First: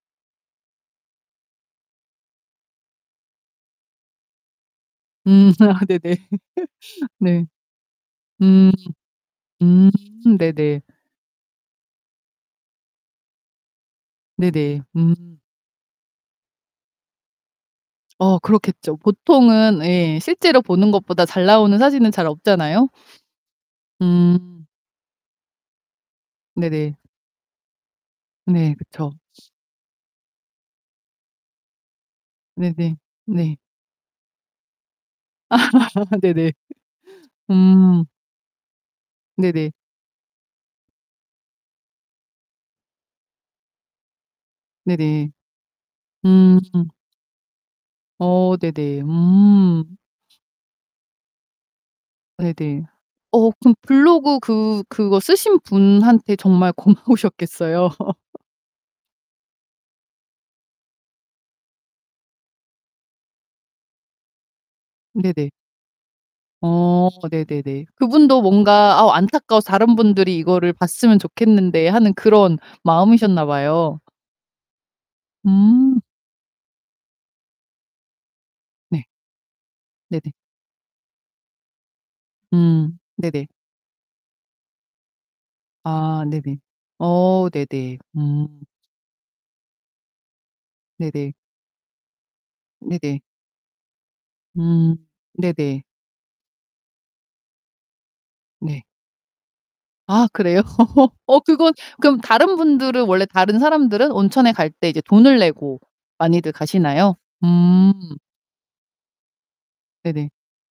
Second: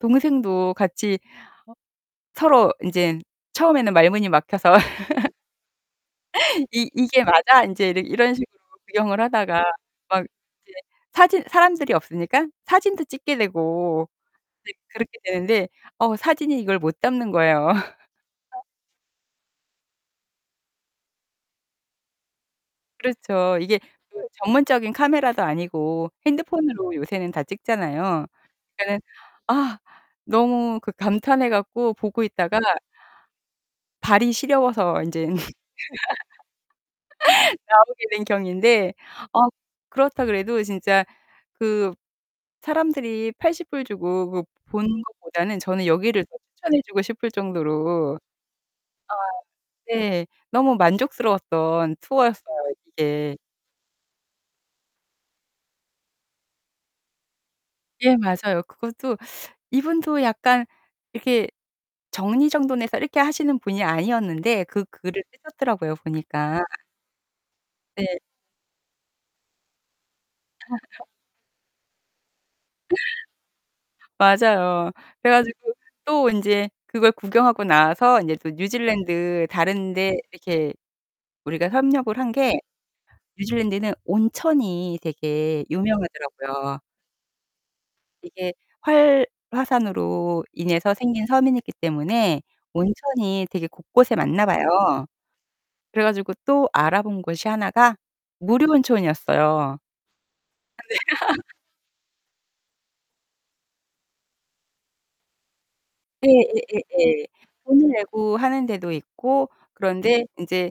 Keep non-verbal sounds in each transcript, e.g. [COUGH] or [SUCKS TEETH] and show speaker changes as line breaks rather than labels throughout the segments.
동생도 같이 서로 인젠 처음에는 말문이 막혀서 [LAUGHS]
음. 아, 네네.
"이
[LAUGHS]
이게
네.
맞아?" 인제 이러 이런 식으로
음.
구경을 하다가
음.
막 인제
네네.
사진 사람들이 없으니까 사진도 찍게 되고 이제
네네.
그렇게
음.
되는데 어 사진이 이걸 못 담는 거예요. [LAUGHS]
어 그렇겠죠. 보통은 예 실제로 보는 것보다 잘 나오는 사진은 잘 없잖아요.
그렇죠. 이게 그
음.
전문적인 카메라도 아니고 핸드폰으로
네네.
요새는 다 찍잖아요.
네,
그니까는
그쵸.
아 너무 그 감탄해 갖고 보고 있다가
네네. 네.
발이 시려워서 인제는
아.
[LAUGHS]
네네. [LAUGHS] 음.
나오게 된 경위인데 아
네네.
그렇다 그래도 진짜 그 사람들이 $80 주고 그 보는
네네.
것보다는 저는 여기를 더
음.
추천해 주고 싶을 정도로 아
어, 네네. 음.
네. 너무 만족스러웠던 투어였어요,
네네.
이게.
어 그럼 블로그 그 그거 쓰신 분한테 정말 고마우셨겠어요.
예,
[LAUGHS]
맞아요. 그것도 [SUCKS TEETH] 이분도 약간 이렇게 정리정돈해서 이렇게 하시는 분이 아니었는데 그 글을
네네.
쓰셨더라고요 보니까.
어 네네네.
네.
그분도 뭔가 아우 안타까워서 다른 분들이 이거를
[LAUGHS]
봤으면 좋겠는데 하는 그런 마음이셨나 봐요.
맞아요. 그래 가지고
음.
또 인제 그걸 구경하고 나와서 인제 또
네.
뉴질랜드 다른 데
네네.
이렇게 우리가 협력을 한 게
음, 네네.
뉴질랜드는 온천이 되게
아 네네.
유명하더라고요.
어 네네.
이게
음.
활화산으로 인해서 생긴
네네.
섬이기 때문에
네네.
온천이 되게 곳곳에 많나
음
봐요.
네네.
그래 가지고 또 알아본 곳이 하나가 무료
네.
온천이었어요. 아
아 그래요? [LAUGHS] 어
네. [LAUGHS]
그건 그럼 다른 분들은 원래 다른 사람들은 온천에 갈 때 이제 돈을 내고 많이들 가시나요?
예예예예.
음.
돈을 내고 하는 데도 있고 그런데
네네.
인제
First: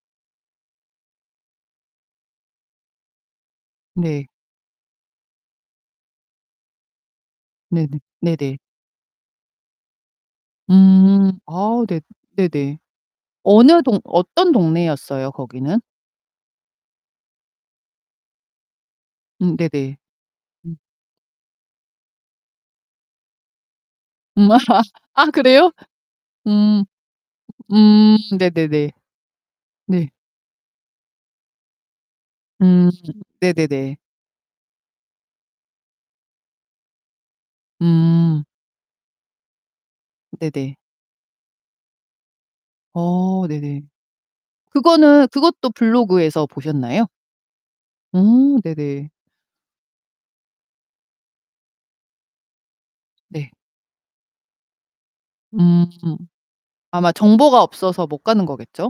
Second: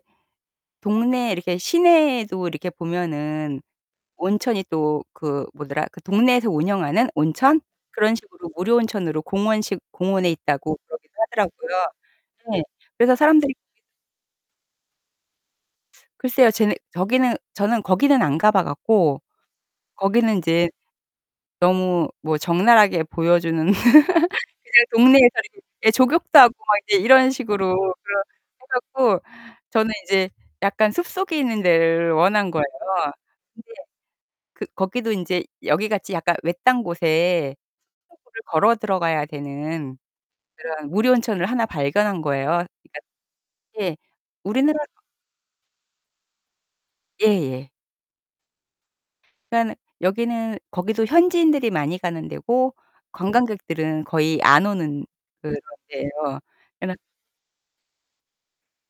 동네 이렇게 시내에도 이렇게 보면은
네.
온천이 또 그 뭐더라. 그 동네에서 운영하는 온천?
네네.
그런 식으로
네네.
무료 온천으로 공원식 공원에 있다고 그러기도
음.
하더라고요.
아, 네.
네.
네네.
그래서 사람들이
어느 동 어떤 동네였어요, 거기는?
[SUCKS TEETH] 글쎄요. 쟤는 저기는 저는 거기는 안 가봐 갖고
음 네네.
거기는 인제
음.
너무 뭐 적나라하게 보여주는
음.
[LAUGHS] 그냥
[LAUGHS] 아,
동네에서 이렇게
그래요?
예, 족욕도 하고 막
음.
이제 이런 식으로
음.
그걸 해
네네네.
갖고 저는
네.
인제 약간 숲속에 있는 데를 원한 거예요.
음,
근데
네네네.
그 거기도 인제 여기 같이 약간 외딴 곳에
음.
[UNINTELLIGIBLE] 걸어 들어가야 되는
네네.
그런 무료 온천을 하나 발견한 거예요. 그러니까
어 네네.
예. 우리나라
그거는 그것도 블로그에서 보셨나요?
예예.
음 네네.
그니깐 여기는 거기도 현지인들이 많이 가는 데고
네.
관광객들은 거의 안 오는 그런
음.
데예요. [UNINTELLIGIBLE]
아마 정보가 없어서 못 가는 거겠죠?